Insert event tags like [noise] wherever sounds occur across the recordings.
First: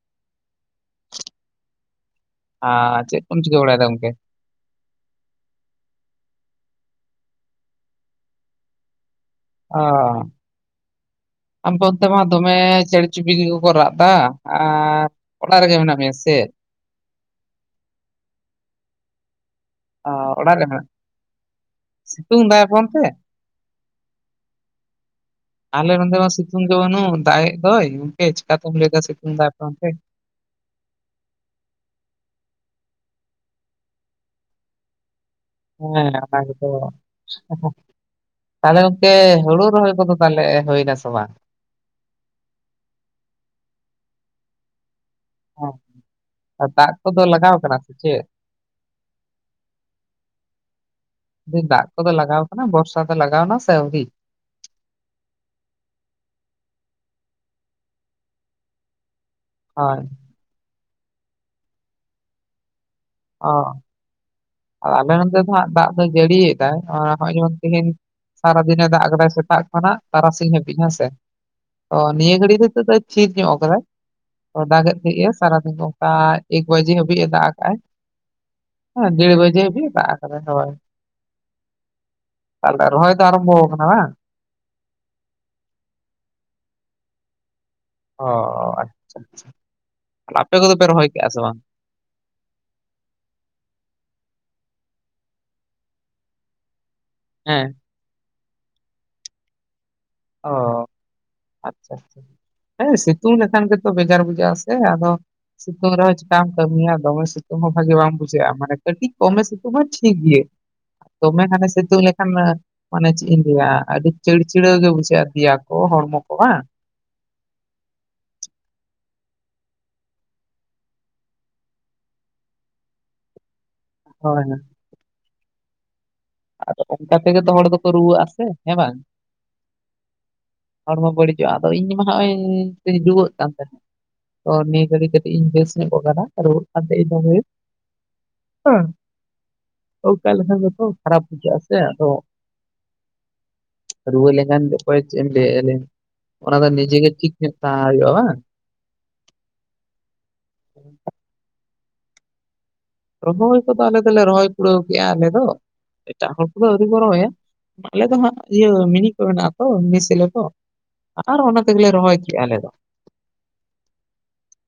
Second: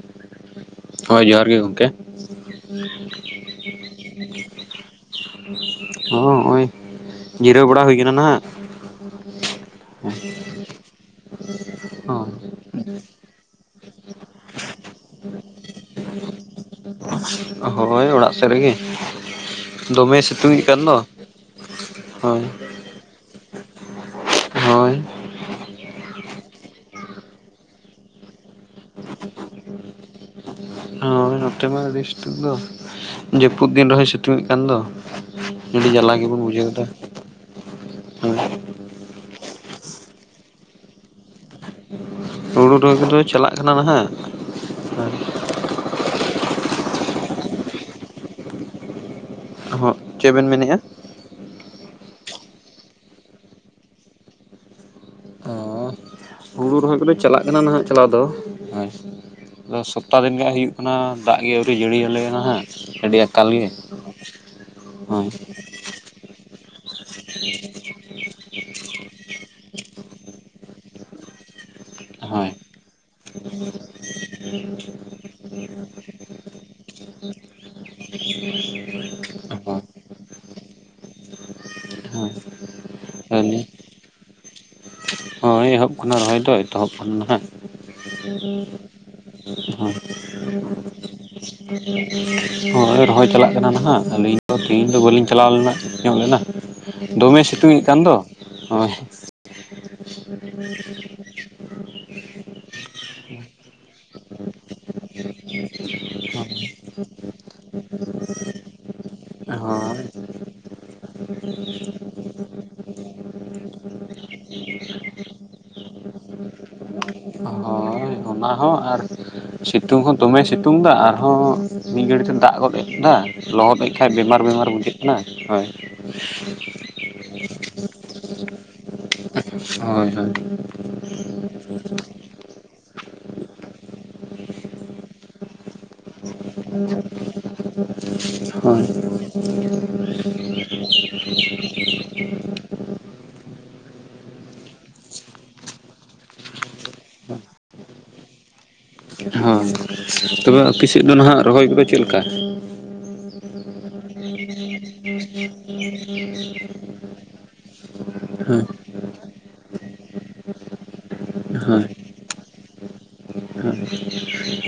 [inaudible] ᱦᱳᱭ ᱡᱚᱦᱟᱸᱨ ᱜᱮ ᱜᱚᱝᱠᱮ ᱟᱨ ᱪᱮᱫ ᱠᱚᱢ ᱪᱤᱠᱟᱹ ᱵᱟᱲᱟᱭᱮᱫᱟ ᱜᱚᱝᱠᱮ? ᱦᱚᱸ ᱦᱚᱸᱜᱼᱚᱭ ᱡᱤᱨᱟᱹᱣ ᱵᱟᱲᱟ ᱦᱩᱭ ᱠᱟᱱᱟ ᱱᱟᱜ [inaudible] ᱟᱵ ᱚᱱᱛᱮ ᱢᱟ ᱫᱚᱢᱮ ᱪᱮᱬᱮ ᱪᱩᱯᱲᱤ ᱠᱚ ᱠᱚ ᱨᱟᱜ ᱮᱫᱟ ᱟᱨ ᱚᱲᱟᱜ ᱨᱮᱜᱮ ᱢᱮᱱᱟᱜ ᱢᱮᱭᱟ ᱥᱮ? [inaudible] ᱦᱳᱭ ᱚᱲᱟᱜ ᱥᱮᱫ ᱨᱮᱜᱮ ᱚ ᱫᱚᱢᱮ ᱥᱤᱛᱩᱝ ᱚᱲᱟᱜ ᱨᱮ ᱮᱛ ᱠᱟᱱ ᱫᱚ ᱦᱳᱭ ᱜᱚᱢᱠᱮ ᱦᱳᱭ ᱟᱞᱮ ᱱᱚᱛᱮ ᱢᱟ ᱥᱤᱛᱩᱝ ᱜᱮ ᱵᱟᱹᱱᱩ ᱫᱟᱜ ᱮ ᱫᱚᱭ ᱜᱚᱢᱠᱮ ᱪᱤᱠᱟ ᱛᱮᱢ ᱞᱟᱹᱭᱫᱟ ᱥᱤᱛᱩᱝ ᱫᱟᱭ ᱚᱱᱛᱮ ᱦᱳᱭ ᱱᱚᱛᱮ ᱢᱟ ᱟᱹᱰᱤ ᱥᱤᱛᱩᱝ ᱫᱚ ᱡᱟᱹᱯᱩᱫ ᱫᱤᱱ ᱨᱮᱦᱚᱭ ᱥᱤᱛᱩᱝ ᱮᱫ ᱠᱟᱱ ᱫᱚ ᱟᱹᱰᱤ ᱡᱟᱞᱟ ᱦᱮᱸ ᱚᱱᱟ ᱜᱮᱵᱚᱱ ᱜᱮᱛᱚ ᱵᱩᱡᱷᱟᱹᱣᱫᱟ ᱛᱟᱦᱚᱞᱮ ᱜᱚᱝᱠᱮ ᱦᱩᱲᱩ ᱨᱚᱦᱚᱭ ᱠᱚ ᱫᱚ ᱛᱟᱦᱚᱞᱮ ᱦᱩᱭᱱᱟ ᱥᱮ ᱵᱟᱝ ᱦᱩᱲᱩ ᱨᱚᱦᱚᱭ ᱠᱚᱫᱚ ᱪᱟᱞᱟᱜ ᱠᱟᱱᱟ ᱱᱟᱦᱟᱜ ᱟᱨ ᱫᱟᱜ ᱠᱚᱫᱚ ᱞᱟᱜᱟᱣ ᱠᱟᱱᱟ ᱥᱮ ᱪᱮᱫ? ᱦᱚᱸ ᱪᱮᱫ ᱵᱮᱱ ᱢᱮᱱᱮᱫᱼᱟ? ᱫᱟᱜ ᱠᱚᱫᱚ ᱞᱟᱜᱟᱣ ᱠᱟᱱᱟ ᱵᱚᱨᱥᱟ ᱫᱚ ᱞᱟᱜᱟᱣ ᱮᱱᱟ ᱥᱮ ᱟᱣᱨᱤ? ᱚᱸ ᱦᱩᱲᱩ ᱨᱚᱦᱚᱭ ᱠᱚᱫᱚ ᱪᱟᱞᱟᱜ ᱠᱟᱱᱟ ᱱᱟᱦᱟᱜ ᱪᱟᱞᱟᱣ ᱫᱚ ᱦᱳᱭ ᱥᱚᱯᱛᱟᱦ ᱨᱮ ᱦᱩᱭᱩᱜ ᱠᱟᱱᱟ ᱫᱟᱜ ᱜᱮ ᱟᱹᱣᱨᱤ ᱡᱟᱹᱲᱤᱟᱞᱮ ᱦᱮᱸ ᱱᱟᱜ ᱟᱹᱰᱤ ᱟᱸ ᱚ ᱟᱞᱮ ᱱᱚᱛᱮ ᱫᱚ ᱦᱟᱸᱜ ᱫᱟᱜ ᱫᱚ ᱡᱟᱹᱲᱤᱭᱮᱫᱟᱭ ᱟᱨ ᱦᱚᱸᱚᱭ ᱡᱮᱢᱚᱱ ᱛᱮᱦᱮᱱ ᱥᱟᱨᱟᱫᱤᱱᱮ ᱫᱟᱜ ᱟᱠᱟᱫᱟᱭ ᱥᱮᱛᱟᱜ ᱠᱷᱚᱱᱟᱜ ᱛᱟᱨᱟᱥᱤᱧ ᱦᱟᱹᱵᱤᱡ ᱦᱮᱸ ᱥᱮ ᱚ ᱱᱤᱭᱟᱹ ᱦᱳᱭ ᱜᱷᱟᱨᱤᱡ ᱦᱤᱛᱚᱜ ᱫᱚᱭ ᱛᱷᱤᱨ ᱧᱚᱜ ᱠᱟᱫᱟᱭ ᱫᱟᱜ ᱮᱫ ᱛᱟᱦᱤᱜ ᱮ ᱥᱟᱨᱟᱫᱤᱱ ᱚᱱᱠᱟ ᱮᱠ ᱵᱟᱡᱮ ᱦᱟᱹᱵᱤᱡ ᱮ ᱫᱟᱜ ᱠᱟᱜᱼᱟᱭ [inaudible] ᱦᱮ ᱰᱮᱲ ᱵᱟᱡᱮ ᱦᱳᱭ ᱦᱟᱵᱤᱡ ᱮ ᱫᱟᱜ ᱟᱠᱟᱫᱟᱭ ᱦᱳᱭ ᱦᱳᱭ ᱛᱟᱦᱚᱞᱮ ᱨᱚᱦᱚᱸᱭ ᱫᱚ ᱟᱨᱚᱢᱵᱷᱚ ᱟᱹᱞᱤᱧ ᱠᱟᱱᱟ ᱵᱟᱝ ᱮᱛᱚᱦᱚᱵ [inaudible] ᱠᱟᱱᱟ ᱨᱚᱦᱚᱭ ᱫᱚ ᱮᱛᱚᱦᱚᱵ ᱠᱟᱱᱟ ᱦᱟᱸᱜ ᱚ ᱟᱪᱷᱟ ᱟᱪᱷᱟᱦ ᱟᱯᱮ ᱠᱚᱫᱚ ᱯᱮ ᱨᱚᱦᱚᱭ ᱠᱮᱜ ᱟ ᱥᱮ ᱵᱟᱝ? ᱦᱳᱭ ᱨᱚᱦᱚᱭ ᱪᱟᱞᱟᱜ ᱠᱟᱱᱟ ᱱᱟᱦᱟᱸᱜ ᱟᱹᱞᱤᱧ ᱫᱚ ᱛᱮᱦᱤᱧ ᱫᱚ ᱵᱟᱹᱞᱤᱧ ᱪᱟᱞᱟᱣ ᱞᱮᱱᱟ ᱧᱚᱜ ᱞᱮᱱᱟ ᱫᱚᱢᱮ ᱦᱮᱸ ᱥᱤᱛᱩᱝ ᱮᱜ ᱠᱟᱱ ᱫᱚ ᱱᱚᱜᱼᱚᱭ ᱚ ᱟᱪᱷᱟ ᱟᱪᱷᱟ ᱦᱮ ᱥᱤᱛᱩᱝ ᱞᱮᱠᱷᱟᱱ ᱜᱮᱛᱚ ᱵᱮᱡᱟᱨ ᱵᱩᱡᱷᱟᱹᱜ ᱟ ᱥᱮ ᱟᱫᱚ ᱥᱤᱛᱩᱝ ᱨᱮᱦᱚ ᱪᱮᱠᱟᱢ ᱠᱟᱹᱢᱤᱭᱟ ᱫᱚᱢᱮ ᱥᱤᱛᱩᱝ ᱦᱚᱸ ᱵᱷᱟᱜᱮ ᱵᱟᱝᱢ ᱵᱩᱡᱷᱟᱹᱜᱼᱟ ᱢᱟᱱᱮ ᱠᱟᱹᱴᱤᱡ ᱠᱚᱢᱼᱮ ᱥᱤᱛᱩᱝ ᱢᱟ ᱦᱳᱭ ᱴᱷᱤᱠ ᱜᱮᱭᱟ ᱫᱚᱢᱮ ᱠᱷᱟᱱᱮ ᱥᱤᱛᱩᱝ ᱞᱮᱠᱷᱟᱱ ᱢᱟᱱᱮ ᱪᱮᱫ ᱤᱧ ᱞᱟᱹᱭᱟ ᱟᱹᱰᱤ ᱪᱤᱲ ᱪᱤᱲᱟᱹᱣ ᱜᱮ ᱵᱩᱡᱷᱟᱹᱜ ᱫᱤᱭᱟ ᱠᱚ ᱦᱚᱲᱢᱚ ᱠᱚ ᱵᱟᱝ [inaudible] ᱦᱳᱧ ᱚᱱᱟ ᱦᱚᱸ ᱟᱨ ᱥᱤᱛᱩᱝ ᱦᱚᱸ ᱫᱚᱢᱮ ᱥᱤᱛᱩᱝ ᱮᱫᱟ ᱟᱨᱦᱚᱸ ᱢᱤᱫ ᱜᱷᱟᱹᱲᱤᱡ ᱛᱮ ᱫᱟᱜ ᱜᱚᱫ ᱮᱫᱼᱟ ᱞᱚᱦᱚᱫᱮᱜ ᱠᱷᱟᱡ ᱵᱮᱢᱟᱨ ᱦᱳᱭ ᱦᱳᱭ ᱵᱮᱢᱟᱨ ᱵᱩᱡᱷᱟᱹᱜ ᱠᱟᱱᱟ ᱦᱳᱭ ᱟᱫᱚ ᱚᱱᱠᱟ ᱛᱮᱜᱮ ᱦᱚᱲ ᱫᱚᱠᱚ ᱨᱩᱣᱟᱹᱜ ᱟᱥᱮ ᱦᱮᱸ ᱵᱟᱝ ᱦᱳᱭ ᱦᱳᱭ ᱦᱚᱲᱢᱚ ᱵᱟᱹᱲᱤᱡᱚᱜᱼᱟ ᱟᱫᱚ ᱤᱧ ᱢᱟ ᱱᱚᱜᱼᱚᱭ ᱛᱩᱧ ᱨᱩᱣᱟᱹᱜ ᱠᱟᱱ ᱛᱟᱦᱮᱸᱫ ᱛᱚ ᱱᱤᱭᱟᱹ ᱜᱷᱟᱹᱲᱤ ᱠᱟᱹᱴᱤᱡ ᱤᱧ ᱵᱮᱥ ᱧᱚᱜ ᱟᱠᱟᱱᱟ ᱨᱩᱣᱟ. ᱜ ᱠᱟᱱ ᱛᱟᱸᱦᱮ ᱤᱧ ᱫᱚᱢᱮ ᱜᱮ ᱦᱳᱭ ᱦᱮᱸ [inaudible] ᱚᱱᱠᱟ ᱠᱷᱟᱱ ᱫᱚᱠᱚ ᱠᱷᱟᱨᱯ ᱵᱩᱡᱷᱟ. ᱜᱼᱟ ᱥᱮ [unintelligible] [inaudible] ᱨᱩᱣᱟᱹ ᱞᱮᱠᱷᱟᱱ ᱚᱠᱚᱭ ᱪᱮᱫ ᱮᱢ ᱞᱟᱹᱭ ᱟᱭᱟ ᱞᱟᱹᱭ ᱢᱮ? ᱚᱱᱟ ᱫᱚ ᱱᱤᱡᱮ ᱜᱮ ᱴᱷᱤᱠ ᱧᱚᱜ ᱛᱟᱦᱮᱸ ᱦᱩᱭᱩᱜᱼᱟ ᱵᱟᱝ? ᱦᱳᱸ ᱛᱚᱵᱮ ᱟᱯᱮ ᱥᱮᱫ ᱫᱚ ᱱᱟᱦᱟᱜ ᱨᱚᱦᱚᱭ ᱠᱚᱫᱚ ᱪᱮᱫ ᱞᱮᱠᱟ? ᱨᱚᱦᱚᱭ ᱠᱚᱫᱚ ᱟᱞᱮ ᱫᱚᱞᱮ ᱨᱚᱦᱚᱭ ᱯᱲᱟᱹᱣ ᱠᱮᱜᱼᱟ ᱟᱞᱮ ᱫᱚ᱾ ᱮᱴᱟᱜ ᱦᱚᱲ ᱠᱚᱫᱚ ᱟᱹᱣᱨᱤ ᱠᱚ ᱨᱚᱦᱚᱭᱟ ᱟᱞᱮ ᱫᱚ ᱦᱟᱸᱜ ᱤᱭᱟᱹ ᱢᱤᱱᱤ ᱠᱚ ᱢᱮᱱᱟᱜᱼᱟ ᱛᱚ ᱥᱮᱞᱳ ᱠᱚ ᱟᱨ ᱚᱱᱟ ᱦᱳᱭ ᱛᱮᱜᱮᱞᱮ ᱨᱚᱦᱚᱭ ᱠᱮᱫᱼᱟ ᱟᱞᱮ ᱫᱚ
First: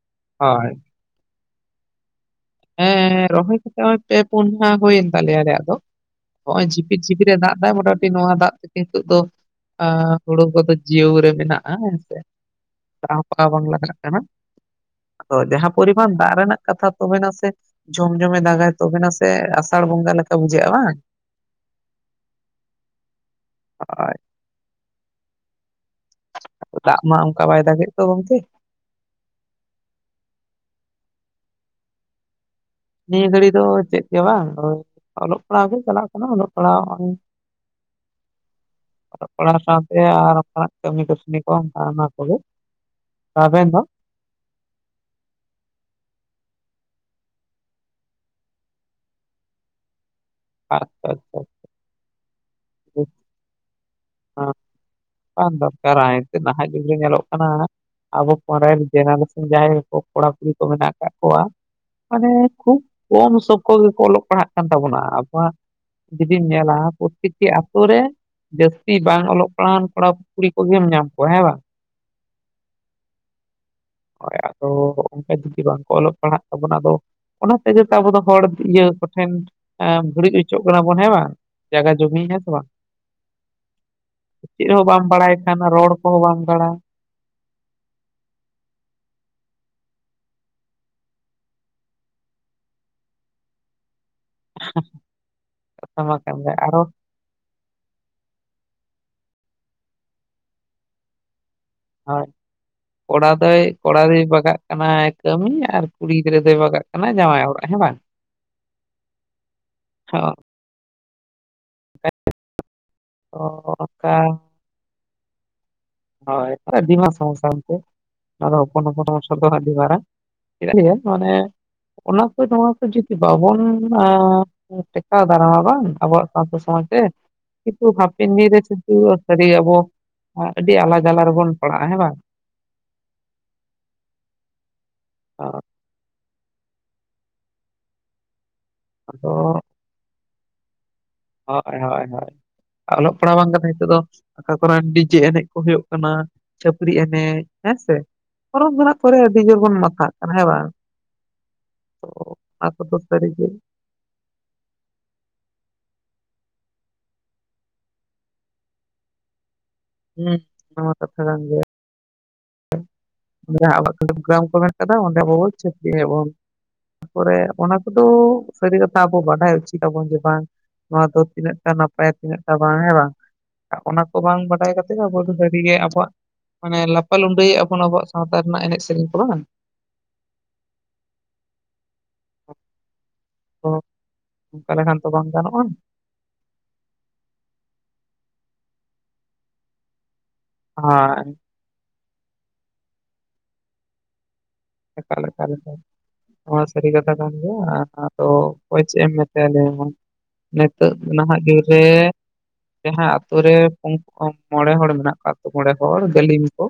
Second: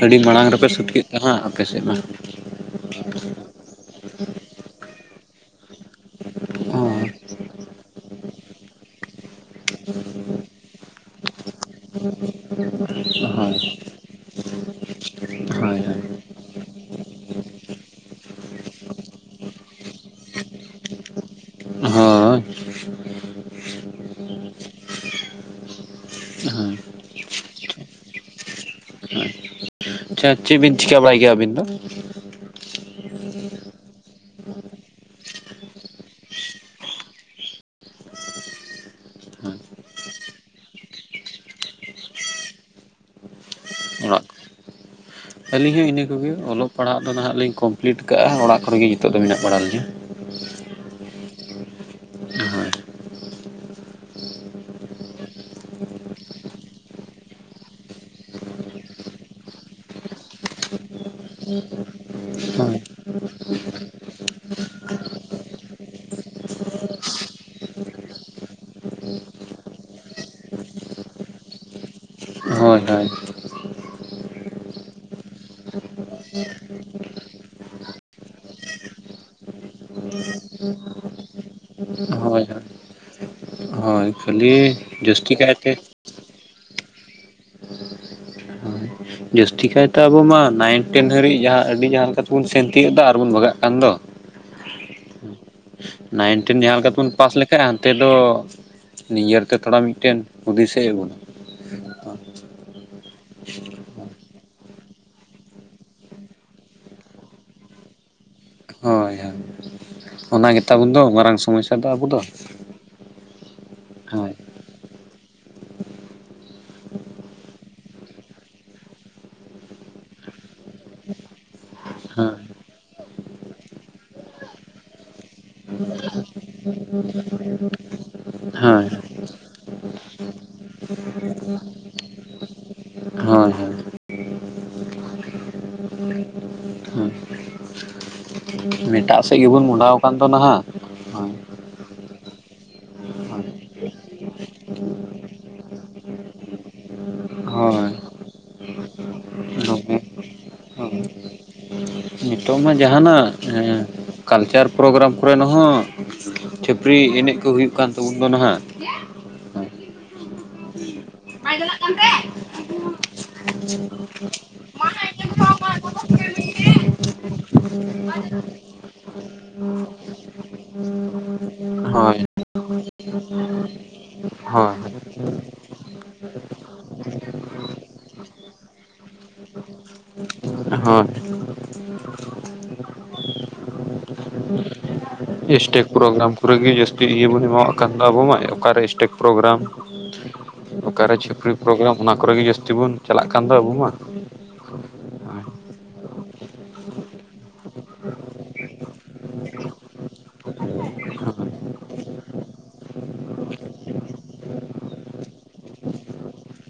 ᱟᱹᱰᱤ ᱢᱟᱲᱟᱝ ᱨᱮᱯᱮ ᱦᱳᱭ ᱥᱟ. ᱛ ᱠᱮᱫ ᱠᱟᱱᱟ ᱟᱯᱮ ᱥᱮᱫ ᱢᱟ᱾ ᱦᱮᱸᱻ ᱨᱚᱦᱚᱭ ᱠᱟᱛᱮ ᱯᱮ ᱯᱩᱱ ᱢᱟᱦᱟ ᱦᱩᱭᱮᱱ ᱛᱟᱞᱮᱭᱟ ᱟᱞᱮᱭᱟᱜ ᱫᱚ᱾ ᱱᱚᱜ ᱚᱭ ᱡᱷᱤᱯᱤᱠ ᱦᱳᱭ ᱡᱷᱤᱯᱤᱨ ᱮ ᱫᱟᱜ ᱮᱫᱟ ᱢᱚᱴᱟᱢᱩᱴᱤ ᱱᱚᱣᱟ ᱫᱟᱜ ᱛᱮᱜᱮ ᱱᱤᱛᱚᱜ ᱫᱚ ᱟᱻ ᱦᱩᱲᱩ ᱠᱚᱫᱚ ᱡᱤᱭᱟ. ᱣ ᱨᱮ ᱢᱮᱱᱟᱜᱼᱟ ᱦᱮᱸ ᱥᱮ᱾ ᱫᱟᱜ ᱦᱚᱸ ᱫᱟᱜ ᱦᱳᱭ ᱵᱟᱝ ᱞᱟᱜᱟᱜ ᱠᱟᱱᱟ᱾ ᱟᱫᱚ ᱦᱳᱭ ᱡᱟᱦᱟᱸ ᱯᱚᱨᱤᱢᱟᱱ ᱫᱟᱜ ᱨᱮᱱᱟᱜ ᱠᱟᱛᱷᱟ ᱛᱚᱵᱮ ᱱᱟᱥ ᱡᱷᱚᱢ ᱡᱷᱚᱢᱮ ᱫᱟᱜᱼᱟᱭ ᱛᱚᱵᱮᱱᱟ ᱥᱮ ᱟᱥᱟᱲ ᱵᱚᱸᱜᱟ ᱞᱮᱠᱟ ᱵᱩᱡᱷᱟᱹᱜᱼᱟ ᱵᱟᱝ? [unintelligible] ᱦᱳᱭ [inaudible] ᱫᱟᱜ ᱢᱟ ᱚᱱᱠᱟ ᱵᱟᱭ ᱫᱟᱜᱮᱫ ᱫᱚ ᱜᱚᱢᱠᱮ᱾ ᱪᱮᱫ? ᱪᱮᱫ ᱵᱤᱱ ᱪᱤᱠᱟᱹ ᱵᱟᱲᱟᱭ ᱜᱮᱭᱟ ᱟᱹᱵᱤᱱ ᱫᱚ? ᱱᱤᱭᱟᱹ ᱜᱷᱟᱹᱲᱤ ᱫᱚ ᱪᱮᱫ ᱜᱮ ᱵᱟᱝ ᱚᱞᱚᱜ ᱯᱟᱲᱦᱟᱜ ᱜᱮ ᱪᱟᱞᱟᱜ ᱠᱟᱱᱟ ᱚᱞᱚᱜ ᱯᱟᱲᱦᱟᱣ [inaudible] ᱚᱞᱚᱜ ᱯᱟᱲᱦᱟᱣ ᱥᱟᱶᱛᱮ ᱟᱨ ᱚᱱᱠᱟᱱᱟᱜ ᱠᱟᱹᱢᱤ ᱠᱟᱹᱥᱢᱤ ᱠᱚ ᱚᱱᱟ ᱠᱚᱜᱮ᱾ ᱟᱵᱮᱱ ᱫᱚ᱾ ᱚᱲᱟᱜ᱾ ᱟᱹᱞᱤᱧ ᱦᱚᱸ ᱤᱱᱟᱹ ᱠᱚᱜᱮ ᱚᱞᱚᱜ ᱯᱟᱲᱦᱟᱜ ᱫᱚ ᱱᱷᱟᱜ ᱞᱤᱧ ᱠᱚᱢᱯᱞᱤᱴ ᱠᱟᱜᱼᱟ᱾ ᱚᱲᱟᱜ ᱠᱚᱨᱮᱜᱮ ᱱᱤᱛᱚᱜ ᱫᱚ ᱢᱮᱱᱟᱜ ᱵᱟᱲᱟ ᱞᱤᱧᱟ᱾ ᱟᱪᱷᱟ ᱟᱪᱷᱟ᱾ [inaudible] [unintelligible] ᱵᱟᱝ ᱫᱚᱨᱠᱟᱨᱟ ᱮᱱᱛᱮᱫ ᱱᱟᱦᱟᱜ ᱡᱩᱜᱽ ᱨᱮ ᱧᱮᱞᱚᱜ ᱠᱟᱱᱟ ᱱᱟᱦᱟᱜ᱾ ᱟᱵᱚ ᱯᱚᱨᱮᱨ ᱡᱮᱱᱟᱨᱮᱥᱚᱱ ᱡᱟᱦᱟᱸᱭ ᱠᱚ ᱠᱚᱲᱟ ᱠᱩᱲᱤ ᱠᱚ ᱢᱮᱱᱟᱜ ᱠᱟᱫ ᱠᱚᱣᱟ ᱢᱟᱱᱮ ᱦᱳᱭ ᱠᱷᱩᱵᱽ ᱠᱚᱢ ᱥᱚᱝᱠᱷᱚ ᱜᱮᱠᱚ ᱚᱞᱚᱜ ᱯᱟᱲᱦᱟᱜ ᱠᱟᱱ ᱛᱟᱵᱚᱱᱟ ᱟᱵᱟ ᱡᱩᱫᱤᱢ ᱧᱮᱞᱟ ᱯᱨᱚᱛᱤᱴᱤ ᱟᱛᱳ ᱨᱮ ᱡᱟᱹᱥᱛᱤ ᱵᱟᱝ ᱚᱞᱚᱜ ᱯᱟᱲᱦᱟᱣ ᱠᱚᱲᱟ ᱠᱩᱲᱤ ᱠᱚᱜᱮᱢ ᱧᱟᱢ ᱠᱚᱣᱟ ᱦᱮᱸ ᱵᱟᱝ᱾ ᱦᱳᱭ ᱦᱳᱭ᱾ ᱦᱳᱭ᱾ ᱟᱫᱚ ᱚᱱᱠᱟ ᱡᱩᱫᱤ ᱵᱟᱝᱠᱚ ᱚᱞᱚᱜ ᱯᱟᱲᱦᱟᱜ ᱛᱟᱵᱚᱱᱟ, ᱟᱫᱚ ᱚᱱᱟ ᱛᱮᱜᱮ ᱛᱚ ᱟᱵᱚ ᱫᱚ ᱦᱚᱲ ᱤᱭᱟᱹ ᱠᱚᱴᱷᱮᱱ ᱮᱸ ᱵᱟᱹᱲᱤᱡ ᱦᱚᱪᱚᱜ ᱠᱟᱱᱟ ᱵᱚᱱ ᱦᱮᱸ ᱵᱟᱝ? ᱡᱟᱜᱟ ᱡᱚᱢᱤ ᱦᱳᱭ ᱦᱮᱱᱟᱜ ᱦᱳᱭ ᱛᱟᱢᱟ? ᱦᱳᱭ ᱠᱷᱟᱹᱞᱤ ᱡᱟᱹᱥᱛᱤ ᱠᱟᱭ ᱛᱮ ᱯᱚᱵᱟᱝᱛᱟᱲᱟ᱾ ᱦᱳᱭ ᱡᱟᱹᱥᱛᱤ ᱠᱟᱭᱛᱮ ᱟᱵᱚ ᱢᱟ ᱱᱟᱭᱤᱱᱴᱮᱱ ᱦᱟᱹᱨᱤᱡ ᱡᱟᱦᱟᱸ ᱟᱹᱰᱤ ᱡᱟᱦᱟᱸ ᱛᱮᱵᱚᱱ ᱥᱮᱱ ᱛᱤᱭᱳᱜ ᱫᱟ ᱟᱨᱵᱚᱱ ᱵᱟᱜᱟᱜ ᱠᱟᱱ ᱫᱚ? [unintelligible] ᱠᱟᱛᱷᱟ ᱢᱟ ᱠᱟᱱ ᱜᱮ ᱱᱟᱭᱤᱱᱴᱤᱱ ᱡᱟᱦᱟᱸ ᱟᱨᱚ ᱞᱮᱠᱟ ᱛᱮᱵᱚᱱ ᱼᱼ ᱯᱟᱥ ᱞᱮᱠᱷᱟᱱ ᱦᱟᱱᱛᱮ ᱫᱚ ᱱᱤᱡᱮᱨ ᱛᱮ ᱛᱷᱚᱲᱟ ᱢᱤᱫᱴᱮᱱ ᱦᱩᱫᱤᱥ ᱮ ᱟᱹᱵᱩᱱᱟ᱾ ᱦᱳᱭ᱾ ᱠᱚᱲᱟ ᱫᱚᱭ ᱠᱚᱲᱟ ᱫᱚᱭ ᱵᱟᱜᱟᱜ ᱠᱟᱱᱟ ᱠᱟᱹᱢᱤ ᱟᱨ ᱠᱩᱲᱤ ᱜᱤᱫᱽᱨᱟᱹ ᱫᱚᱭ ᱵᱟᱜᱟᱜ ᱠᱟᱱᱟ ᱡᱟᱶᱟᱭ ᱚᱲᱟᱜ ᱦᱮᱸ ᱵᱟᱝ? ᱦᱳᱭ ᱦᱳᱭ ᱦᱚᱸ ᱚᱱᱟ ᱜᱮᱛᱟᱵᱚᱱ ᱫᱚ ᱢᱟᱨᱟᱝ ᱥᱚᱢᱚᱥᱥᱟ ᱫᱚ ᱟᱵᱚ ᱫᱚ᱾ ᱚᱠᱟ ᱦᱳᱭ ᱦᱳᱭ ᱟᱹᱫᱤᱢᱟᱜ ᱥᱚᱢᱚᱥᱥᱟ ᱫᱚ ᱟᱨᱦᱚᱸ ᱦᱚᱯᱚᱱ ᱦᱚᱯᱚᱱ ᱦᱚᱸ ᱵᱚᱱ ᱥᱚᱫᱚᱨᱟ ᱟᱹᱰᱤ ᱢᱟᱨᱟᱝ᱾ ᱡᱟᱭᱦᱚᱠ ᱢᱟᱱᱮ ᱚᱱᱟ ᱦᱳᱭ ᱠᱚ ᱱᱚᱣᱟ ᱠᱚ ᱡᱩᱫᱤ ᱵᱟᱵᱚᱱ ᱟᱸᱻ ᱴᱮᱠᱟᱣ ᱫᱟᱨᱟᱢᱟ ᱵᱟᱝ? ᱟᱵᱚᱣᱟᱜ ᱥᱟᱶᱛᱟ ᱥᱚᱢᱟᱡᱽ ᱛᱮ᱾ ᱠᱤᱱᱛᱩ ᱦᱟᱯᱮᱱ ᱫᱤᱱ ᱨᱮ ᱦᱳᱭ [unintelligible] ᱥᱟᱹᱨᱤ ᱟᱵᱚ᱾ ᱟᱹᱰᱤ ᱟᱞᱟᱜᱽ ᱟᱞᱟᱜᱽ ᱨᱮᱵᱚᱱ ᱯᱟᱲᱟᱜᱼᱟ ᱦᱮᱸ ᱵᱟᱝ? ᱦᱳᱭ ᱦᱳᱭ [unintelligible] ᱦᱳᱭ ᱮᱴᱟᱜ ᱟᱫᱚ ᱥᱮᱫ ᱜᱮᱵᱚᱱ ᱢᱚᱦᱰᱟᱣ ᱟᱠᱟᱱ ᱫᱚ ᱱᱷᱟᱜ᱾ ᱦᱳᱭ ᱦᱳᱭ ᱦᱳᱭ᱾ ᱚᱞᱚᱜ ᱯᱟᱲᱦᱟᱣ ᱦᱳᱭ ᱵᱟᱝ ᱠᱟᱛᱮ ᱱᱤᱛᱚᱜ ᱫᱚ ᱚᱠᱟ ᱠᱚᱨᱮ ᱰᱤᱡᱮ ᱮᱱᱮᱡ ᱠᱚ ᱦᱩᱭᱩᱜ ᱠᱟᱱᱟ᱾ ᱪᱷᱟᱹᱯᱨᱤ ᱮᱱᱮᱡ ᱦᱮᱸ ᱦᱳᱭ, ᱥᱮ᱾ ᱯᱚᱨᱚᱵᱽ ᱢᱮᱱᱟᱜ ᱠᱚᱨᱮ ᱟᱹᱰᱤ ᱡᱳᱨ ᱵᱚᱱ ᱫᱚᱢᱮ ᱢᱟᱛᱟᱜ ᱠᱟᱱᱟ ᱦᱮᱸ ᱵᱟᱝ? ᱦᱳᱭ ᱛᱚ ᱱᱤᱛᱚᱜ ᱚᱱᱟ ᱢᱟ ᱠᱚᱫᱚ ᱡᱟᱦᱟᱸᱱᱟᱜ ᱥᱟᱹᱨᱤᱜᱮ ᱮᱸᱻ ᱠᱟᱞᱪᱟᱨ ᱯᱨᱳᱜᱨᱟᱢ ᱠᱚᱨᱮᱱ ᱦᱚᱸ ᱪᱷᱟᱹᱯᱨᱤ ᱮᱱᱮᱡ ᱠᱚ ᱦᱩᱭᱩᱜ ᱠᱟᱱ ᱛᱟᱵᱚᱱ ᱫᱚ ᱱᱷᱟᱜ᱾ [unintelligible] ᱦᱮᱸ ᱱᱚᱣᱟ ᱠᱟᱛᱷᱟ ᱠᱟᱱ ᱜᱮᱭᱟ [unintelligible] ᱡᱟᱦᱟ ᱟᱵᱚ [inaudible] ᱜᱨᱟᱢ ᱠᱚ ᱢᱮᱱᱟᱜ ᱠᱟᱫᱟ ᱚᱸᱰᱮ ᱟᱵᱚ ᱪᱷᱟᱠᱨᱤ [unintelligible] ᱛᱟᱨ ᱯᱚᱨᱮ ᱚᱱᱟ ᱠᱚᱫᱚ ᱥᱟᱹᱨᱤ ᱠᱟᱛᱷᱟ ᱟᱵᱚ ᱵᱟᱰᱟᱭ ᱩᱪᱤᱛ ᱟᱵᱚᱱ ᱡᱮ ᱵᱟᱝ ᱱᱚᱣᱟ ᱫᱚ ᱛᱤᱱᱟᱹᱜ ᱴᱟᱜ ᱱᱟᱯᱟᱭᱟ ᱦᱳᱭ ᱛᱤᱱᱟᱹᱜ ᱴᱟᱜ ᱵᱟᱝ ᱦᱮᱸ ᱵᱟᱝ ᱚᱱᱟ ᱠᱚ ᱵᱟᱝ ᱵᱟᱰᱟᱭ ᱦᱳᱭ ᱠᱟᱛᱮ ᱟᱵᱚ ᱫᱚ ᱥᱟᱹᱨᱤᱜᱮ ᱟᱵᱚᱣᱟᱜ ᱢᱟᱱᱮ ᱞᱟᱯᱟ ᱞᱩᱰᱟᱹᱭᱮᱫ ᱟᱵᱚᱱ ᱟᱵᱚᱣᱟᱜ ᱥᱟᱶᱛᱟ ᱨᱮᱱᱟᱜ ᱮᱱᱮᱡ ᱥᱮᱨᱮᱧ ᱠᱚ ᱵᱟᱝ? ᱦᱚᱸ᱾ [unintelligible] ᱚᱱᱠᱟ ᱞᱮᱠᱷᱟᱱ ᱛᱚ ᱵᱟᱝ ᱜᱟᱱᱚᱜᱼᱟ? ᱥᱴᱮᱡᱽ ᱯᱨᱳᱜᱨᱟᱢ ᱠᱚᱨᱮᱜ ᱜᱮ ᱡᱟᱹᱥᱛᱤ ᱤᱭᱟᱹ ᱵᱚᱱ ᱮᱢᱟᱣᱟᱜ ᱠᱟᱱ ᱫᱚ ᱟᱵᱚ ᱢᱟ, ᱚᱠᱟᱨᱮ ᱮᱥᱴᱮᱡᱽ ᱯᱨᱳᱜᱨᱟᱢ᱾ ᱚᱠᱟᱨᱮ ᱪᱷᱟᱹᱯᱨᱤ ᱯᱨᱳᱜᱨᱟᱢ ᱚᱱᱟ ᱠᱚᱨᱮ ᱜᱮ ᱡᱟᱹᱥᱛᱤ ᱵᱚᱱ ᱪᱟᱞᱟᱜ ᱠᱟᱱ ᱫᱚ ᱟᱵᱚ ᱢᱟ᱾ ᱮᱠᱟᱞ ᱮᱠᱟᱞ ᱮᱠᱟᱞ᱾ ᱱᱚᱶᱟ ᱥᱟᱹᱨᱤ ᱠᱟᱛᱷᱟ ᱠᱟᱱ ᱜᱮᱭᱟ᱾ ᱟᱻᱫᱚ ᱚᱠᱚᱭ ᱪᱮᱫ ᱮᱢ ᱢᱮᱛᱟᱭᱟ ᱱᱤᱭᱟᱹ ᱦᱚᱸ᱾ ᱱᱤᱛᱚᱜ ᱱᱟᱦᱟᱜ ᱫᱤᱱ ᱨᱮ ᱡᱟᱦᱟᱸ ᱟᱛᱳ ᱨᱮ ᱠᱩ [inaudible] ᱢᱚᱬᱮ ᱦᱚᱲ ᱢᱮᱱᱟᱜ ᱠᱚᱣᱟ ᱟ ᱢᱚᱬᱮ ᱦᱚᱲ ᱜᱟᱹᱞᱤᱢ ᱠᱚ,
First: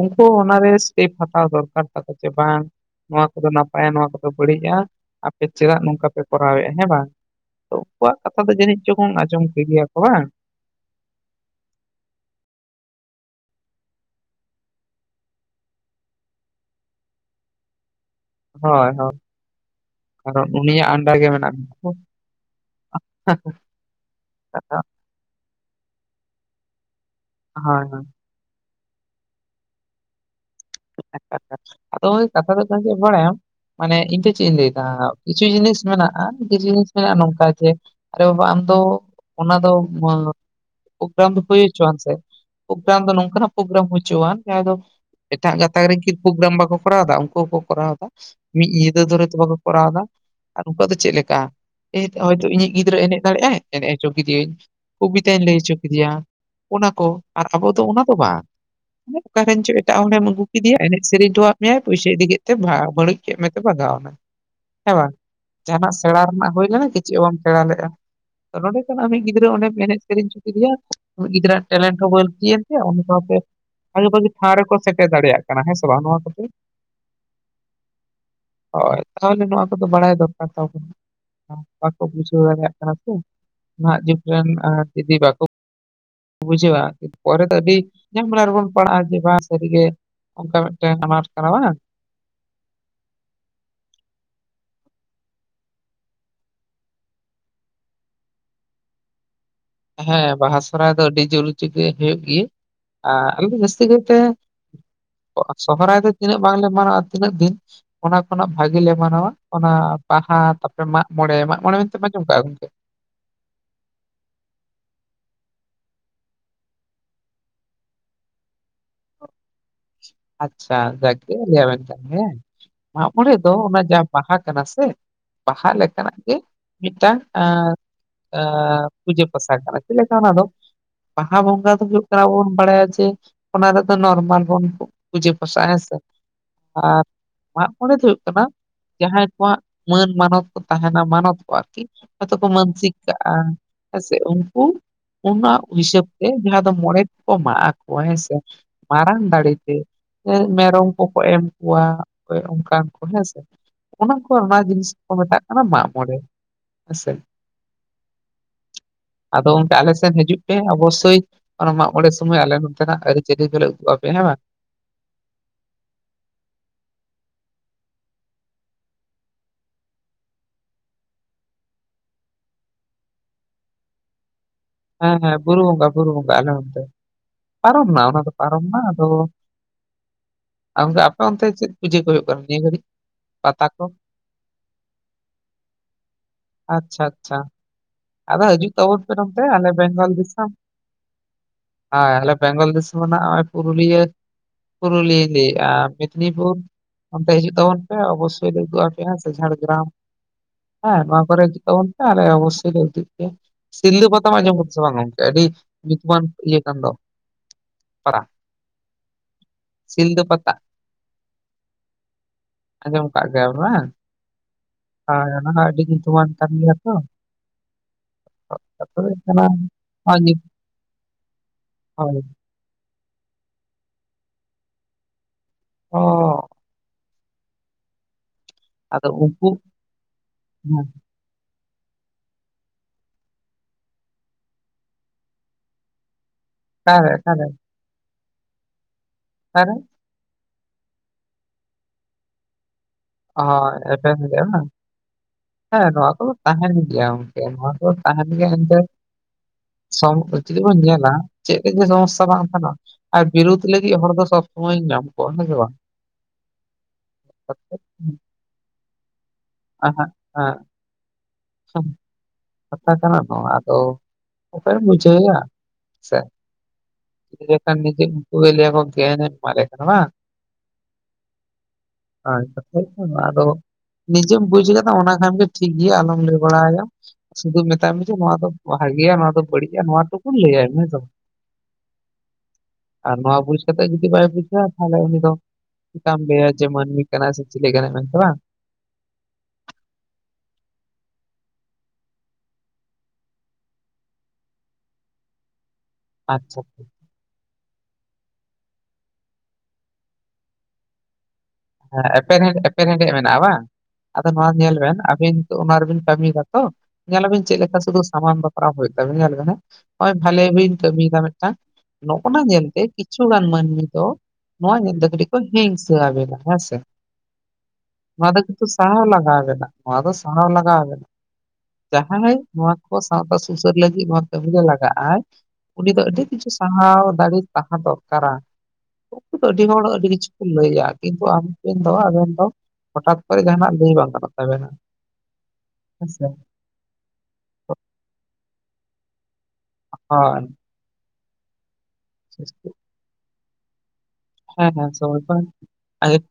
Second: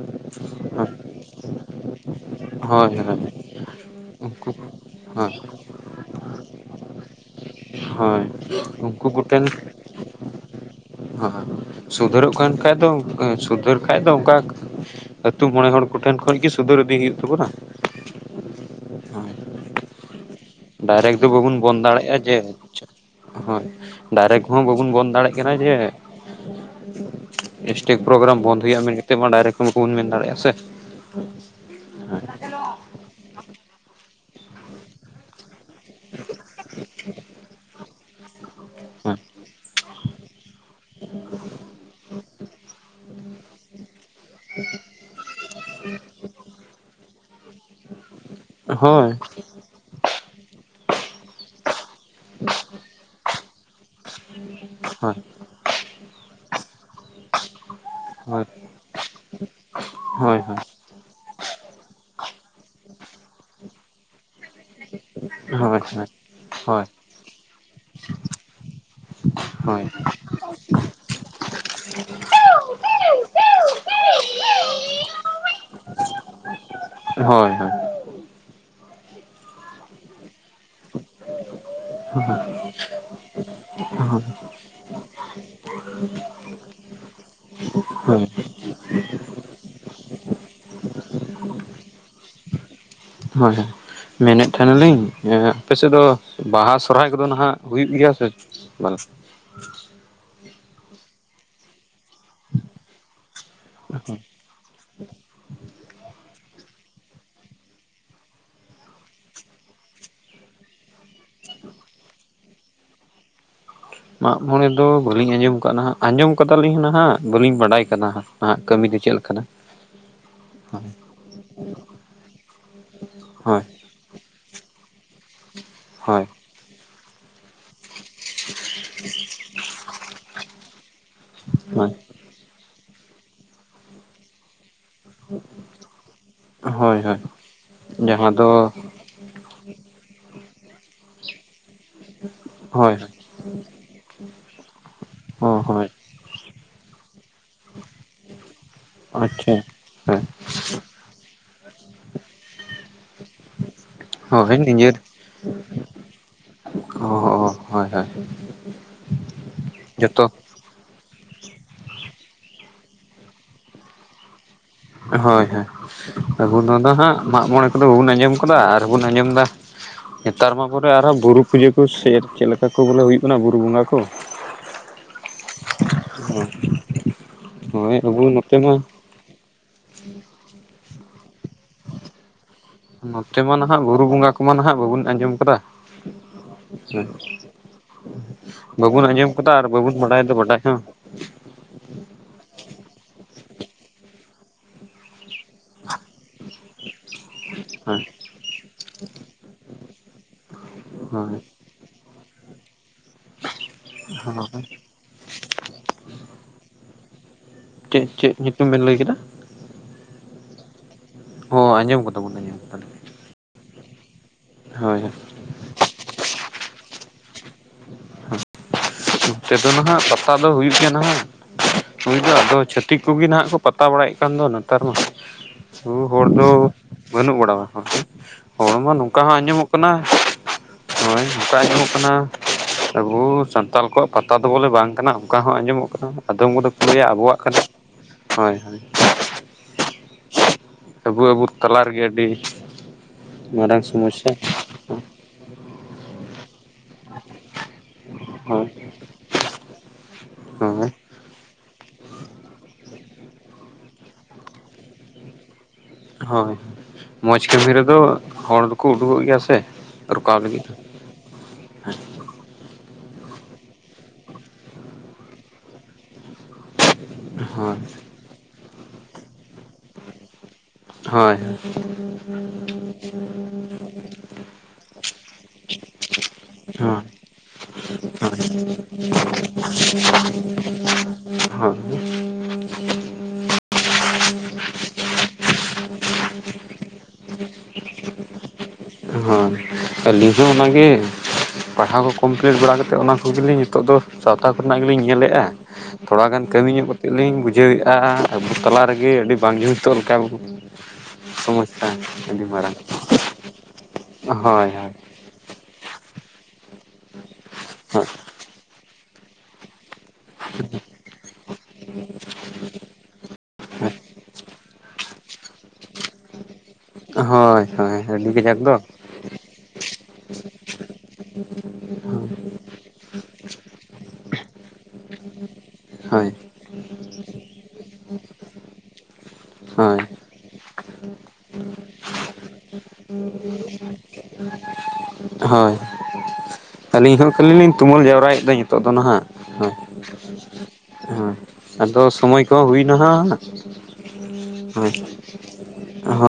ᱩᱱᱠᱩ ᱚᱱᱟᱨᱮ ᱥᱴᱮᱯ ᱦᱟᱛᱟᱣ ᱫᱚᱨᱠᱟᱨ ᱛᱟᱠᱚ ᱡᱮ ᱵᱟᱝ ᱦᱳᱭ ᱼᱼ ᱦᱳᱭ ᱱᱚᱣᱟ ᱠᱚᱫᱚ ᱱᱟᱯᱟᱭᱟ ᱱᱚᱣᱟ ᱠᱚᱫᱚ ᱩᱱᱠᱩ ᱵᱟᱹᱲᱤᱡᱼᱟ ᱦᱳᱭ ᱟᱯᱮ ᱪᱮᱫᱟᱜ ᱱᱚᱝᱠᱟ ᱯᱮ ᱠᱚᱨᱟᱣᱮᱫᱼᱟ ᱦᱮᱸ ᱵᱟᱝ ᱾ ᱦᱳᱭ ᱟᱡᱚᱢ ᱠᱮ ᱜᱮᱭᱟ ᱠᱚ ᱵᱟᱝ ᱦᱚ ᱦᱚ ᱥᱩᱫᱷᱟᱹᱨᱚᱜ ᱠᱟᱱ ᱠᱷᱟᱡ ᱫᱚ ᱥᱩᱫᱷᱟᱹᱨ ᱠᱷᱟᱡ ᱫᱚ ᱚᱱᱠᱟ ᱟᱹᱛᱩ ᱢᱚᱬᱮ ᱦᱚᱲ ᱠᱚᱴᱷᱮᱱ ᱠᱷᱚᱱ ᱜᱮ ᱥᱩᱫᱷᱟᱹᱨ ᱤᱫᱤ ᱦᱩᱭᱩᱜ ᱛᱟᱵᱚᱱᱟ ᱦᱳᱭ ᱦᱳᱭ ᱠᱟᱨᱚᱱ ᱩᱱᱤᱭᱟᱜ ᱟᱱᱰᱟᱨ ᱰᱟᱭᱨᱮᱠᱴ ᱫᱚ ᱜᱮ ᱢᱮᱱᱟᱜ ᱵᱟᱵᱚᱱ ᱵᱚᱱᱫ ᱠᱚᱣᱟ᱾ ᱫᱟᱲᱮᱭᱟᱜᱼᱟ ᱡᱮ ᱦᱳᱭ ᱫᱟᱨᱮ ᱠᱚᱦᱚᱸ ᱵᱟᱵᱚᱱ ᱵᱚᱱᱫ ᱫᱟᱲᱮᱭᱟᱜ ᱠᱟᱱᱟ ᱡᱮ ᱦᱳᱭ ᱦᱳᱭ ᱥᱴᱮᱡᱽ ᱯᱨᱳᱜᱨᱟᱢ ᱵᱚᱱᱫ ᱦᱩᱭᱩᱜ ᱢᱮᱱ ᱢᱟᱰᱟᱭ ᱨᱚᱠᱚᱢ ᱵᱚᱱ ᱢᱮᱱ ᱫᱟᱲᱮᱭᱟᱜᱼᱟ ᱥᱮ ᱟᱫᱚ ᱠᱟᱛᱷᱟ ᱫᱚ ᱪᱮᱫ ᱵᱟᱲᱟᱭᱟᱢ? ᱢᱟᱱᱮ ᱤᱧ ᱫᱚ ᱪᱮᱫ ᱤᱧ ᱞᱟᱹᱭᱟ ᱠᱤᱪᱷᱩ ᱡᱤᱱᱤᱥ ᱢᱮᱱᱟᱜᱼᱟ ᱠᱤᱪᱷᱩ ᱡᱤᱱᱤᱥ ᱢᱮᱱᱟᱜᱼᱟ ᱱᱚᱝᱠᱟ ᱡᱮ ᱼᱼ ᱟᱨᱮ ᱵᱟᱵᱟ ᱟᱢ ᱫᱚ ᱚᱱᱟ ᱫᱚ [inaudible] ᱯᱨᱚᱜᱨᱟᱢ ᱫᱚ ᱦᱩᱭ ᱦᱚᱪᱚᱣᱟᱱ ᱥᱮ ᱯᱨᱚᱜᱨᱟᱢ ᱫᱚ ᱱᱚᱝᱠᱟᱱᱟᱜ ᱯᱨᱚᱜᱨᱟᱢ ᱦᱩᱭ ᱦᱚᱪᱚᱣᱟᱱ ᱡᱟᱦᱟᱸ ᱫᱚ ᱼᱼ ᱮᱴᱟᱜ ᱜᱟᱛᱟᱠ ᱨᱮᱠᱤᱱ ᱯᱨᱳᱠᱜᱨᱟᱢ ᱵᱟᱝ ᱠᱚ ᱠᱚᱨᱟᱣ ᱫᱟ ᱩᱱᱠᱩ ᱦᱚ ᱠᱚ ᱠᱚᱨᱟᱣ ᱫᱟ ᱢᱤᱫ ᱦᱳᱭ ᱧᱤᱫᱟ. ᱦᱳᱭ ᱫᱷᱚᱨᱮ ᱫᱚ ᱵᱟᱠᱚ ᱠᱚᱨᱟᱣ ᱫᱟ ᱟᱨ ᱩᱱᱠᱩᱣᱟᱜ ᱫᱚ ᱪᱮᱫ ᱞᱮᱠᱟ ᱦᱚᱭᱛᱳ ᱤᱧᱤᱡ ᱜᱤᱫᱽᱨᱟᱹ ᱮᱱᱮᱡ ᱫᱟᱲᱮᱭᱟᱜ ᱟᱭ ᱮᱱᱮᱡ ᱦᱚᱪᱚ ᱠᱮᱫᱮᱭᱟᱹᱧ᱾ ᱦᱳᱭ ᱠᱚᱵᱤᱛᱟᱧ ᱞᱟᱹᱭ ᱦᱚᱪᱚ ᱠᱮᱫᱮᱭᱟ ᱚᱱᱟ ᱠᱚ ᱟᱨ ᱟᱵᱚ ᱫᱚ ᱚᱱᱟ ᱫᱚ ᱵᱟᱝ᱾ ᱦᱳᱭ ᱚᱠᱟ ᱨᱮᱱ ᱪᱚ ᱮᱴᱟᱜ ᱦᱚᱲᱮᱢ ᱦᱳᱭ ᱟᱹᱜᱩ ᱦᱳᱭ ᱠᱮᱫᱮᱟᱭ ᱮᱱᱮᱡ ᱥᱮᱨᱮ ᱦᱚᱴᱚᱣᱟᱜ ᱢᱮᱟᱭ ᱯᱚᱭᱥᱟ ᱤᱫᱤ ᱠᱮᱫᱛᱮ ᱵᱟᱹᱲᱩᱡ ᱠᱮᱫ ᱢᱮᱛᱮ ᱵᱷᱟᱜᱟᱣᱱᱟᱭ᱾ ᱦᱮᱸ ᱵᱟᱝ ᱡᱟᱦᱟᱱᱟᱜ ᱦᱳᱭ ᱥᱮᱬᱟ ᱨᱮᱱᱟᱜ ᱦᱩᱭ ᱦᱳᱭ ᱞᱮᱱᱟ ᱠᱤ ᱪᱮᱫ ᱦᱚᱸ ᱵᱟᱢ ᱥᱮᱬᱟ ᱞᱮᱜᱼᱟ ᱾ ᱱᱚᱰᱮ ᱠᱷᱟᱱ ᱟᱢᱤᱡ ᱜᱤᱫᱽᱨᱟᱹ ᱚᱸᱰᱮᱢ ᱦᱳᱭ ᱮᱱᱮᱮᱡ ᱥᱮᱨᱮᱧ ᱠᱴᱪᱚ ᱠᱮᱫᱮᱭᱟ ᱜᱤᱫᱽᱨᱟᱹ ᱴᱮᱞᱮᱱᱴ ᱦᱚᱸ ᱵᱟᱹᱲᱛᱤᱭᱮᱱ ᱛᱟᱭᱟ ᱤᱱᱟᱹ ᱥᱟᱶᱛᱮ ᱵᱷᱟᱜᱮ ᱵᱷᱟᱜᱮ ᱴᱷᱟᱣ ᱫᱮᱠᱚ ᱥᱮ ᱫᱟᱲᱮᱭᱟᱜ ᱠᱟᱱᱟ ᱦᱮᱸ ᱥᱮ ᱵᱟᱝ ᱱᱚᱣᱟ ᱠᱷᱟ. ᱛᱤᱨ ᱦᱳᱭ ᱦᱳᱭ ᱦᱳᱭ ᱛᱟᱦᱚᱞᱮ ᱱᱚᱣᱟ ᱠᱚᱫᱚ ᱵᱟᱲᱟᱭ ᱫᱚᱨᱠᱟᱨ ᱛᱟᱵᱚᱱᱟ᱾ ᱵᱟᱠᱚ ᱵᱩᱡᱷᱟᱹᱣ ᱫᱟᱲᱮᱭᱟᱜ ᱠᱟᱱᱟ ᱥᱮ ᱱᱟᱦᱟᱜ ᱡᱩᱜ ᱨᱮᱱ ᱡᱩᱫᱤ ᱵᱟᱠᱚ ᱼᱼ ᱵᱩᱡᱷᱟᱹᱣ-ᱟ ᱯᱚᱨᱮ ᱫᱚ ᱟᱹᱰᱤ ᱦᱳᱭ ᱡᱷᱟᱢᱮᱞᱟ ᱨᱮᱵᱚᱱ ᱯᱟᱲᱟᱜ ᱯᱟᱲᱟᱜᱼᱟ ᱡᱮ ᱵᱟᱝ ᱥᱟᱹᱨᱤᱜᱮ ᱼᱼ ᱚᱱᱠᱟ ᱢᱤᱫᱴᱮᱱ ᱟᱱᱟᱴ ᱠᱟᱱᱟ ᱵᱟᱝ ᱾ ᱦᱳᱭ ᱦᱳᱭ ᱢᱮᱱᱮᱫ ᱛᱟᱦᱮᱱᱟᱞᱤᱧ ᱟᱯᱮᱥᱮᱫ ᱫᱚ ᱵᱟᱦᱟ ᱥᱚᱨᱦᱟᱭ ᱠᱚᱫᱚ ᱱᱟᱦᱟᱜ ᱦᱩᱭᱩᱜ ᱜᱮᱭᱟ ᱥᱮ ᱵᱟᱝ? ᱦᱮᱸ ᱵᱟᱦᱟ ᱥᱚᱦᱨᱟᱭ ᱫᱚ ᱟᱹᱰᱤ ᱡᱳᱨ ᱦᱚᱪᱚ ᱜᱮ ᱦᱩᱭᱩᱜ ᱜᱮ ᱟᱨ ᱟᱞᱮ ᱫᱚ ᱡᱟᱹᱥᱛᱤ ᱠᱟᱭᱛᱮ ᱼᱼ ᱥᱚᱦᱚᱨᱟᱭ ᱫᱚ ᱛᱤᱱᱟᱹᱜ ᱵᱟᱝᱞᱮ ᱢᱟᱱᱟᱣᱼᱟ ᱛᱤᱱᱟᱹᱜ ᱫᱤᱱ, ᱚᱱᱟ ᱠᱷᱚᱱᱟᱜ ᱵᱷᱟᱜᱤ ᱞᱮ ᱢᱟᱱᱟᱣᱟ ᱚᱱᱟ ᱵᱟᱦᱟ ᱛᱟᱯᱚᱨᱮ ᱢᱟᱜ ᱢᱚᱬᱮ ᱢᱟᱜ ᱢᱚᱬᱮ ᱢᱮᱱᱛᱮ ᱟᱡᱚᱢ ᱠᱟᱜᱼᱟ ᱜᱚᱝᱠᱮ? ᱢᱟᱜ ᱢᱚᱬᱮ ᱫᱚ ᱵᱟᱹᱞᱤᱧ ᱟᱸᱡᱚᱢ ᱠᱟᱜᱱᱦᱟᱜ [unintelligible] ᱟᱸᱡᱚᱢ ᱠᱟᱫᱟᱞᱤᱧ ᱱᱟᱦᱟᱜ ᱵᱟᱹᱞᱤᱧ ᱵᱟᱰᱟᱭ ᱟᱠᱟᱫᱟᱜ ᱱᱟᱦᱟᱜ ᱠᱟᱹᱢᱤ ᱫᱚ ᱪᱮᱫ ᱞᱮᱠᱟᱱᱟ᱾ ᱟᱪᱪᱷᱟ ᱡᱟᱜᱮ ᱞᱭᱟᱵᱮᱱ ᱠᱟᱱᱟ [unintelligible] ᱦᱮᱸ ᱢᱟᱜᱢᱚᱬᱮ ᱫᱚ ᱦᱳᱭ ᱚᱱᱟ ᱡᱟ ᱵᱟᱦᱟ ᱠᱟᱱᱟ ᱥᱮ ᱼᱼ ᱵᱟᱦᱟ ᱞᱮᱠᱟᱱᱟᱜ ᱦᱳᱭ ᱜᱮ ᱢᱤᱫᱴᱟᱝ ᱟᱸᱻ ᱯᱩᱡᱟᱹ ᱯᱟᱥᱟ ᱠᱟᱱᱟ ᱪᱮᱛᱞᱮᱠᱟ ᱚᱱᱟ ᱫᱚ ᱼᱼ ᱵᱟᱦᱟ ᱵᱚᱸᱜᱟ ᱫᱚ ᱦᱳᱭ ᱦᱩᱭᱩᱜ ᱠᱟᱱᱟᱵᱚᱱ ᱵᱟᱲᱟᱭᱟ ᱡᱮ ᱚᱱᱟ ᱨᱮᱫᱚ ᱱᱚᱨᱢᱟᱞ ᱵᱚᱱ ᱼᱼ ᱯᱩᱡᱟᱹ ᱯᱟᱥᱟ ᱦᱮᱸᱥᱮ ᱦᱳᱭ ᱟᱨ ᱦᱳᱭ ᱢᱟᱜ ᱢᱚᱬᱮ ᱫᱚ ᱦᱩᱭᱩᱜ ᱠᱟᱱᱟ ᱼᱼ ᱡᱟᱦᱟᱸᱭ ᱠᱚᱣᱟᱜ ᱢᱟᱹᱱ ᱢᱟᱱᱚᱛ ᱠᱚ ᱛᱟᱦᱮᱱᱟ ᱢᱟᱱᱚᱛ ᱠᱚ ᱟᱨᱠᱤ ᱦᱚᱭᱚᱛᱚ ᱠᱚ ᱢᱟᱹᱱᱥᱤᱠ ᱦᱳᱭ ᱠᱟᱜᱼᱟ ᱼᱼ ᱦᱮ ᱥᱮ ᱩᱱᱠᱩ ᱼᱼ ᱚᱱᱟ ᱦᱳᱭ ᱦᱳᱭ ᱦᱤᱥᱟᱹᱵ ᱛᱮ ᱡᱟᱦᱟᱸ ᱫᱚ ᱢᱚᱬᱮ ᱠᱚᱠᱚ ᱢᱟᱜ ᱟᱠᱚᱣᱟ ᱦᱮᱸᱥᱮ ᱢᱟᱨᱟᱝ ᱫᱟᱲᱮ ᱟᱪᱪᱷᱟ ᱛᱮ। ᱦᱳᱭ ᱢᱮᱨᱚᱢ ᱠᱚᱠᱚ ᱮᱢ ᱠᱚᱣᱟ ᱚᱠᱚᱭ ᱚᱱᱠᱟᱱ ᱠᱚ ᱦᱮᱸᱥᱮ। ᱚᱱᱟ ᱠᱚ ᱚᱱᱟ ᱦᱳᱭ ᱡᱤᱱᱤᱥ ᱱᱤᱡᱮᱨ ᱠᱚ ᱢᱮᱛᱟᱜ ᱼᱼ ᱚᱱᱟ ᱢᱟᱜ ᱢᱚᱬᱮ ᱦᱮᱸ ᱚ ᱥᱮ ᱦᱳᱭ ᱦᱳᱭ ᱟᱫᱚ ᱜᱚᱝᱠᱮ ᱟᱞᱮ ᱥᱮᱱ ᱡᱚᱛᱚ ᱦᱤᱡᱩᱜ ᱼᱼ ᱯᱮ ᱚᱵᱚᱥᱥᱳᱭ ᱚᱱᱟ ᱢᱟᱜᱚᱬᱮ ᱥᱚᱢᱚᱭ ᱟᱞᱮ ᱱᱚᱱᱛᱮᱱᱟᱜ ᱟᱹᱨᱤᱪᱟᱹᱞᱤ ᱠᱚᱞᱮ ᱩᱫᱩᱜ ᱟᱯᱮᱭᱟ ᱦᱮᱸ ᱵᱟᱝ। ᱦᱳᱭ ᱦᱳᱭ ᱟᱵᱚ ᱱᱚᱣᱟ [unintelligible] ᱫᱚ ᱦᱟᱸᱜ ᱢᱟᱜ ᱢᱚᱬᱮ ᱠᱚᱫᱚ ᱵᱟᱵᱚᱱ ᱟᱸᱡᱚᱢ ᱟᱠᱟᱫᱟ ᱟᱨᱵᱚᱱ ᱟᱸᱡᱚᱢᱫᱟ ᱼᱼ ᱱᱮᱛᱟᱨ ᱢᱟ ᱯᱚᱨᱮ ᱟᱨᱦᱚᱸ ᱵᱩᱨᱩ ᱯᱩᱡᱟᱹ ᱠᱚ ᱥᱮ ᱪᱮᱫ ᱞᱮᱠᱟ ᱠᱚ ᱵᱚᱞᱮ ᱦᱩᱭᱩᱜ ᱠᱟᱱᱟ ᱵᱩᱨᱩ ᱵᱚᱸᱜᱟ ᱠᱚ ᱦᱮᱸ ᱦᱮᱸ ᱵᱩᱨᱩ ᱵᱚᱸᱜᱟ ᱵᱩᱨᱩ ᱵᱚᱸᱜᱟ ᱟᱞᱮ ᱚᱱᱛᱮ ᱯᱟᱨᱚᱢ ᱦᱳᱭ ᱮᱱᱟ ᱟᱵᱚ ᱚᱱᱟ ᱫᱚ ᱱᱚᱛᱮ ᱯᱟᱨᱚᱢ ᱢᱟ ᱱᱟ ᱟᱫᱚ ᱟᱨᱮ [unintelligible] ᱟᱯᱮ ᱚᱱᱛᱮ ᱪᱮᱫ ᱯᱩᱡᱟᱹ ᱠᱚ ᱦᱩᱭᱩᱜ ᱠᱟᱱᱟ ᱱᱤᱭᱟᱹ ᱜᱷᱟᱹᱲᱤᱡ? ᱱᱚᱛᱮ ᱢᱟ ᱯᱟᱛᱟ ᱱᱦᱟᱜ ᱠᱚ? ᱵᱩᱨᱩ ᱵᱚᱸᱜᱟ ᱠᱚᱢᱟ ᱱᱦᱟᱜ ᱵᱟᱵᱚᱱ ᱟᱸᱡᱚᱢ ᱠᱟᱫᱟ᱾ ᱟᱪᱪᱷᱟ ᱟᱪᱪᱷᱟ ᱟᱫᱚ ᱦᱤᱡᱩᱜ ᱛᱟᱵᱚᱱ ᱵᱟᱵᱩᱱ ᱯᱮ ᱟᱸᱡᱚᱢ ᱱᱚᱱᱛᱮ ᱟᱠᱟᱫᱟ ᱟᱨ ᱟᱞᱮ ᱵᱟᱵᱩᱱ ᱵᱟᱰᱟᱭ ᱫᱚ ᱵᱟᱰᱟᱭ ᱦᱚᱸ᱾ ᱦᱟᱸ ᱟᱞᱮ ᱵᱮᱝᱜᱚᱞ ᱫᱤᱥᱚᱢ ᱨᱮᱱᱟᱜ ᱱᱚᱜᱼᱚᱭ ᱯᱩᱨᱩᱞᱤᱭᱟᱹ ᱼᱼ ᱯᱩᱨᱩᱞᱤᱟᱸᱧ ᱞᱟᱹᱭ ᱟ ᱢᱮᱫᱽᱱᱤᱯᱩᱨ। ᱚᱱᱛᱮ ᱦᱤᱡᱩᱜ ᱛᱟᱵᱚᱱ ᱯᱮ ᱦᱮᱸ ᱚᱵᱚᱥᱥᱳᱭ ᱞᱮ ᱩᱫᱩᱜ ᱟᱯᱮᱭᱟ ᱦᱮᱸ ᱥᱮ ᱡᱷᱟᱲᱜᱨᱟᱢ। ᱦᱮᱸ ᱱᱚᱣᱟ ᱦᱳᱭ ᱠᱚᱨᱮ ᱦᱤᱡᱩᱜ ᱛᱚᱵᱚᱱᱯᱮ ᱟᱞᱮ ᱚᱵᱚᱥᱥᱭ ᱞᱮ ᱼᱼ ᱥᱤᱞᱫᱟᱹ ᱯᱟᱛᱟᱢ ᱟᱸᱡᱚᱢ ᱠᱟᱫᱟ ᱥᱮ ᱵᱟᱝ ᱜᱚᱝᱠᱮ ᱟᱹᱰᱤ ᱧᱩᱛᱩᱢᱟᱱ ᱤᱭᱟᱹ ᱠᱟᱱ ᱫᱚ? ᱪᱮᱫ ᱯᱟᱨᱟ ᱪᱮᱫ ᱧᱩᱛᱩᱢ ᱵᱮᱱ ᱞᱟᱹᱭ ᱠᱮᱫᱟ? ᱥᱤᱞᱫᱟᱹ ᱯᱟᱛᱟ ᱚᱸ ᱟᱸᱡᱚᱢ ᱠᱟᱫᱟ ᱵᱚᱱ ᱟᱸᱡᱚᱢ ᱠᱟᱜ ᱜᱮᱭᱟᱢ ᱵᱟᱝ ᱦᱳᱭ ᱦᱚᱭ ᱚᱱᱟ ᱦᱚᱸ ᱟ. ᱰᱤ ᱜᱤ ᱧᱩᱛᱩᱢᱟᱱ ᱠᱟᱱ ᱜᱮᱭᱟ ᱛᱚ ᱛᱟᱨᱯᱚᱨᱮ ᱦᱩᱭᱩᱜ ᱠᱟᱱᱟ ᱟᱫᱚ ᱱᱟᱦᱟᱜ ᱦᱚᱸᱜᱼᱚᱭ ᱯᱟᱛᱟ ᱱᱤᱛ ᱫᱚ ᱦᱩᱭᱩᱜ ᱜᱮᱭᱟ ᱱᱟᱦᱟᱜ ᱦᱳᱭ ᱧᱤᱫᱟ. ᱟᱫᱚ ᱪᱷᱟ. ᱼᱼ [unintelligible] ᱠᱟᱹᱴᱤᱡ ᱠᱚᱜᱮ ᱱᱟᱦᱟᱜ ᱠᱚ ᱯᱟᱛᱟ ᱵᱟᱲᱟᱭᱮᱫ ᱠᱟᱱ ᱫᱚ ᱱᱮᱛᱟᱨ ᱢᱟ ᱟᱵᱩ ᱦᱚᱲ ᱫᱚ ᱚ ᱵᱟᱹᱱᱩᱜ ᱵᱟᱲᱟᱣᱟ ᱦᱚᱲᱢᱟ ᱟᱫᱚ ᱱᱚᱝᱠᱟ ᱦᱚᱸ ᱩᱱᱠᱩ ᱟᱸᱡᱚᱢᱚᱜ ᱠᱟᱱᱟ ᱦᱮᱸ ᱦᱳᱭ ᱱᱚᱝᱠᱟ ᱟᱸᱡᱚᱢᱚᱜ ᱠᱟᱱᱟ ᱟᱵᱩ ᱥᱟᱱᱛᱟᱞ ᱠᱚᱣᱟᱜ ᱯᱟᱛᱟ ᱫᱚ ᱵᱚᱞᱮ ᱵᱟᱝ ᱠᱟᱱᱟ ᱚᱱᱠᱟ ᱦᱚᱸ ᱟᱸᱡᱚᱢᱚᱜ ᱠᱟᱱᱟ ᱟᱫᱚᱢ ᱠᱚᱫᱚ ᱞᱟ. ᱭᱟ ᱚᱠᱟᱨᱮ ᱟᱵᱚᱣᱟᱜ ᱚᱠᱟᱨᱮ ᱠᱟᱱᱟ ᱦᱳᱭ ᱦᱳᱭ ᱟᱨ ᱟᱵᱚ ᱟᱵᱚ ᱛᱟᱞᱟ ᱨᱮᱜᱮ ᱟᱹᱰᱤ ᱦᱳᱭ ᱢᱟᱨᱟᱝ ᱮᱯᱮᱢ ᱥᱚᱢᱚᱥᱥᱟ ᱜᱮ ᱵᱟᱝ ᱦᱮᱸ ᱱᱚᱣᱟ ᱠᱚᱫᱚ ᱛᱟᱦᱮᱸᱱ ᱜᱮᱭᱟ ᱜᱚᱢᱠᱮ ᱱᱚᱣᱟ ᱠᱚᱫᱚ ᱛᱟᱦᱮᱸᱱ ᱜᱮᱭᱟ ᱦᱳᱭ ᱮᱱᱛᱮ ᱡᱩᱫᱤ ᱵᱚᱱ ᱦᱳᱭ ᱧᱮᱞᱟ ᱪᱮᱫ ᱡᱮ ᱥᱚᱢᱚᱥᱥᱟ ᱵᱟᱝ ᱛᱟᱦᱮᱱᱟ ᱟᱨ ᱵᱤᱨᱩᱫ ᱞᱟᱹᱜᱤᱫ ᱦᱚᱲ ᱫᱚ ᱥᱚᱵᱽ ᱥᱚᱢᱚᱭ ᱤᱧ ᱧᱟᱢ ᱠᱚᱣᱟ ᱦᱮᱸ ᱥᱮ ᱵᱟᱝ ᱦᱳᱭ ᱢᱚᱡᱽ ᱠᱟᱹᱢᱤ ᱛᱟᱨᱯᱚᱨᱮ ᱨᱮᱫᱚ ᱦᱚᱲ ᱫᱚᱠᱚ ᱩᱰᱩᱠᱚᱜ ᱜᱮᱭᱟ ᱥᱮ ᱟᱦᱟᱜ ᱨᱚᱠᱟᱣ ᱞᱟᱹᱜᱤᱫ ᱦᱮᱸ ᱠᱟᱛᱷᱟ ᱠᱟᱱᱟ ᱱᱚᱣᱟ ᱟᱫᱚ ᱚᱠᱚᱭᱮᱢ ᱵᱩᱡᱷᱟᱹᱣ ᱮᱭᱟ ᱥᱮ ᱮᱱᱟᱠᱷᱟᱱ ᱦᱳᱭ ᱱᱤᱡᱮ ᱱᱩᱠᱩ ᱜᱮ ᱞᱟ. ᱭ ᱟᱠᱚ ᱜᱮᱭᱟᱭ ᱱᱷᱟᱜ ᱢᱟᱨᱮᱱ ᱠᱟᱱᱟ ᱵᱟᱝ ᱦᱳᱭ ᱦᱳᱭ ᱟᱫᱚ ᱱᱤᱡᱮᱢ ᱵᱩᱡ ᱠᱟᱫᱟ ᱚᱱᱟ ᱠᱷᱟᱱ ᱜᱮ ᱴᱷᱤᱠ ᱜᱮᱭᱟ ᱟᱞᱚᱢ ᱞᱟ. ᱭ ᱵᱟᱲᱟ ᱟᱭᱟ ᱦᱳᱭ ᱥᱩᱫᱩ ᱢᱮᱛᱟᱭ ᱢᱮ ᱡᱮ ᱱᱚᱣᱟ ᱦᱳᱭ ᱫᱚ ᱵᱷᱟᱜᱤᱭᱟ ᱱᱚᱣᱟ ᱫᱚ ᱵᱟᱹᱲᱤᱡᱼᱟ ᱱᱚᱣᱟ ᱫᱚ ᱴᱩᱠᱩᱱ ᱞᱟᱹᱭ ᱟᱭ ᱢᱮ ᱦᱮ ᱛᱚ ᱦᱳᱭ ᱟᱨ ᱱᱚᱣᱟ ᱵᱩᱡ ᱠᱟᱛᱮ ᱡᱩᱫᱤ ᱵᱟᱭ ᱵᱩᱡᱼᱟ ᱛᱟᱦᱚᱞᱮ ᱩᱱᱤ ᱫᱚ ᱪᱮᱠᱟᱢ ᱞᱟ. ᱭᱟ ᱡᱮ ᱢᱟᱹᱱᱢᱤ ᱠᱟᱱᱟᱭ ᱥᱮ ᱪᱤᱞᱤ ᱠᱟᱱᱟᱭ ᱢᱮᱱᱛᱮ ᱵᱟᱝ ᱦᱳᱭ ᱟᱹᱞᱤᱧ ᱦᱚᱸ ᱚᱱᱟ ᱜᱮ ᱯᱟᱲᱦᱟᱣ ᱠᱚ ᱠᱚᱢᱯᱤᱞᱤᱴ ᱵᱟᱲᱟ ᱠᱟᱛᱮᱫ ᱚᱱᱟ ᱠᱚᱜᱮᱞᱤᱧ ᱱᱤᱛᱚᱜ ᱫᱚ ᱥᱟᱶᱛᱟ ᱠᱚᱨᱮᱱᱟᱜ ᱜᱮᱞᱤᱧ ᱧᱮᱞᱮᱫᱼᱟ ᱛᱷᱚᱲᱟ ᱜᱟᱱ ᱟᱪᱪᱷᱟ ᱠᱟᱹᱢᱤ ᱧᱚᱜ ᱜᱚᱫ ᱤᱧᱤᱧ ᱵᱩᱡᱷᱟᱹᱣ [unintelligible] ᱮᱫᱼᱟ ᱟᱵᱚ ᱛᱟᱞᱟ ᱨᱮᱜᱮ ᱟᱹᱰᱤ ᱵᱟᱝ ᱧᱩᱛᱚᱜ ᱞᱮᱠᱟ ᱵᱚᱱ ᱥᱚᱢᱚᱥᱟ ᱦᱮᱸ ᱮᱯᱮᱨᱦᱮᱸᱰᱮᱡ ᱮᱯᱮᱨᱦᱮᱸᱰᱮᱡ ᱢᱮᱱᱟᱜᱼᱟ ᱵᱟᱝ ᱟᱫᱚ ᱱᱚᱣᱟ ᱦᱳᱭ ᱧᱮᱞ ᱵᱮᱱ ᱟᱵᱤᱱ ᱚᱱᱟ ᱨᱮᱵᱤᱱ ᱠᱟᱹᱢᱤᱭ ᱮᱫᱟ ᱛᱚ ᱧᱮᱞᱟᱵᱤᱱ ᱪᱮᱫ ᱞᱮᱠᱟ ᱥᱩᱫᱷᱩ ᱥᱟᱢᱟᱝ ᱫᱟᱯᱨᱟᱢ ᱦᱩᱭᱩᱜ ᱛᱟᱵᱤᱱ ᱧᱮᱞ ᱵᱤᱱ ᱦᱮ ᱱᱚᱜᱼᱚᱭ ᱵᱷᱟᱞᱮ ᱵᱤᱱ ᱠᱟᱹᱢᱤᱭᱮᱫᱟ ᱢᱤᱫᱴᱟᱝ ᱱᱚᱜᱼ ᱱᱟ ᱧᱮᱞᱛᱮ ᱠᱤᱪᱷᱩᱜᱟᱱ ᱢᱟᱹᱱᱢᱤ ᱦᱳᱭ ᱫᱚ ᱱᱚᱣᱟ ᱧᱮᱞᱛᱮ ᱠᱟᱹᱴᱤᱡ ᱠᱚ ᱦᱤᱝᱥᱟᱹ ᱟᱹᱵᱤᱱᱟ ᱦᱮᱸ ᱥᱮ ᱦᱳᱭ ᱦᱳᱭ ᱟᱹᱰᱤ ᱱᱚᱣᱟ ᱫᱚ ᱠᱟᱡᱟᱠ ᱠᱤᱱᱛᱩ ᱥᱟᱦᱟᱣ ᱞᱟᱜᱟᱣ ᱟᱵᱤᱱᱟ ᱱᱚᱣᱟ ᱫᱚ ᱥᱟᱦᱟᱣ ᱞᱟᱜᱟᱣ ᱟᱵᱤᱱᱟ ᱡᱟᱦᱟᱸᱭ ᱱᱚᱣᱟ ᱠᱚ ᱥᱟᱶᱛᱟ ᱥᱩᱥᱟᱹᱨ ᱞᱟᱹᱜᱤᱫ ᱱᱚᱣᱟ ᱠᱟᱹᱢᱤ ᱨᱮ ᱞᱟᱜᱟᱜ ᱟᱭ ᱩᱱᱤ ᱫᱚ ᱟᱹᱰᱤ ᱦᱳᱭ ᱠᱤᱪᱷᱩ ᱥᱟᱦᱟᱣ ᱫᱟᱲᱮ ᱛᱟᱦᱮᱸ ᱫᱚᱨᱠᱟᱨᱟ ᱩᱱᱠᱩ ᱫᱚ ᱟᱹᱰᱤ ᱦᱚᱲ ᱦᱳᱭ ᱟ. ᱰᱤ ᱠᱤᱪᱷᱩ ᱠᱚ ᱞᱟᱹᱭᱼᱟ ᱠᱤᱱᱛᱩ ᱟᱵᱤᱱ ᱫᱚ ᱟᱵᱤᱱ ᱫᱚ ᱦᱚᱴᱟᱛ ᱠᱚᱨᱮ ᱡᱟᱦᱟᱱᱟᱜ ᱞᱟᱹᱭ ᱵᱟᱝ ᱜᱟᱱᱚᱜ ᱛᱟᱵᱮᱱᱟ ᱦᱳᱭ ᱦᱮᱸᱥᱮ ᱟᱞᱤᱧ ᱦᱚᱸ ᱠᱷᱟᱹᱞᱤ ᱞᱤᱧ ᱛᱩᱢᱟᱹᱞ ᱡᱟᱣᱨᱟ ᱭᱮᱫᱟᱹᱧ ᱱᱤᱛᱚᱜ ᱫᱚ ᱱᱟᱜ ᱦᱮᱸ ᱦᱳᱭ ᱟᱫᱚ ᱥᱚᱢᱚᱭ ᱠᱚᱦᱚᱸ ᱦᱩᱭ ᱮᱱᱟ ᱦᱟᱸᱜ ᱦᱮᱸ ᱦᱮᱸ ᱦᱳᱭ ᱥᱚᱢᱚᱭ ᱠᱚ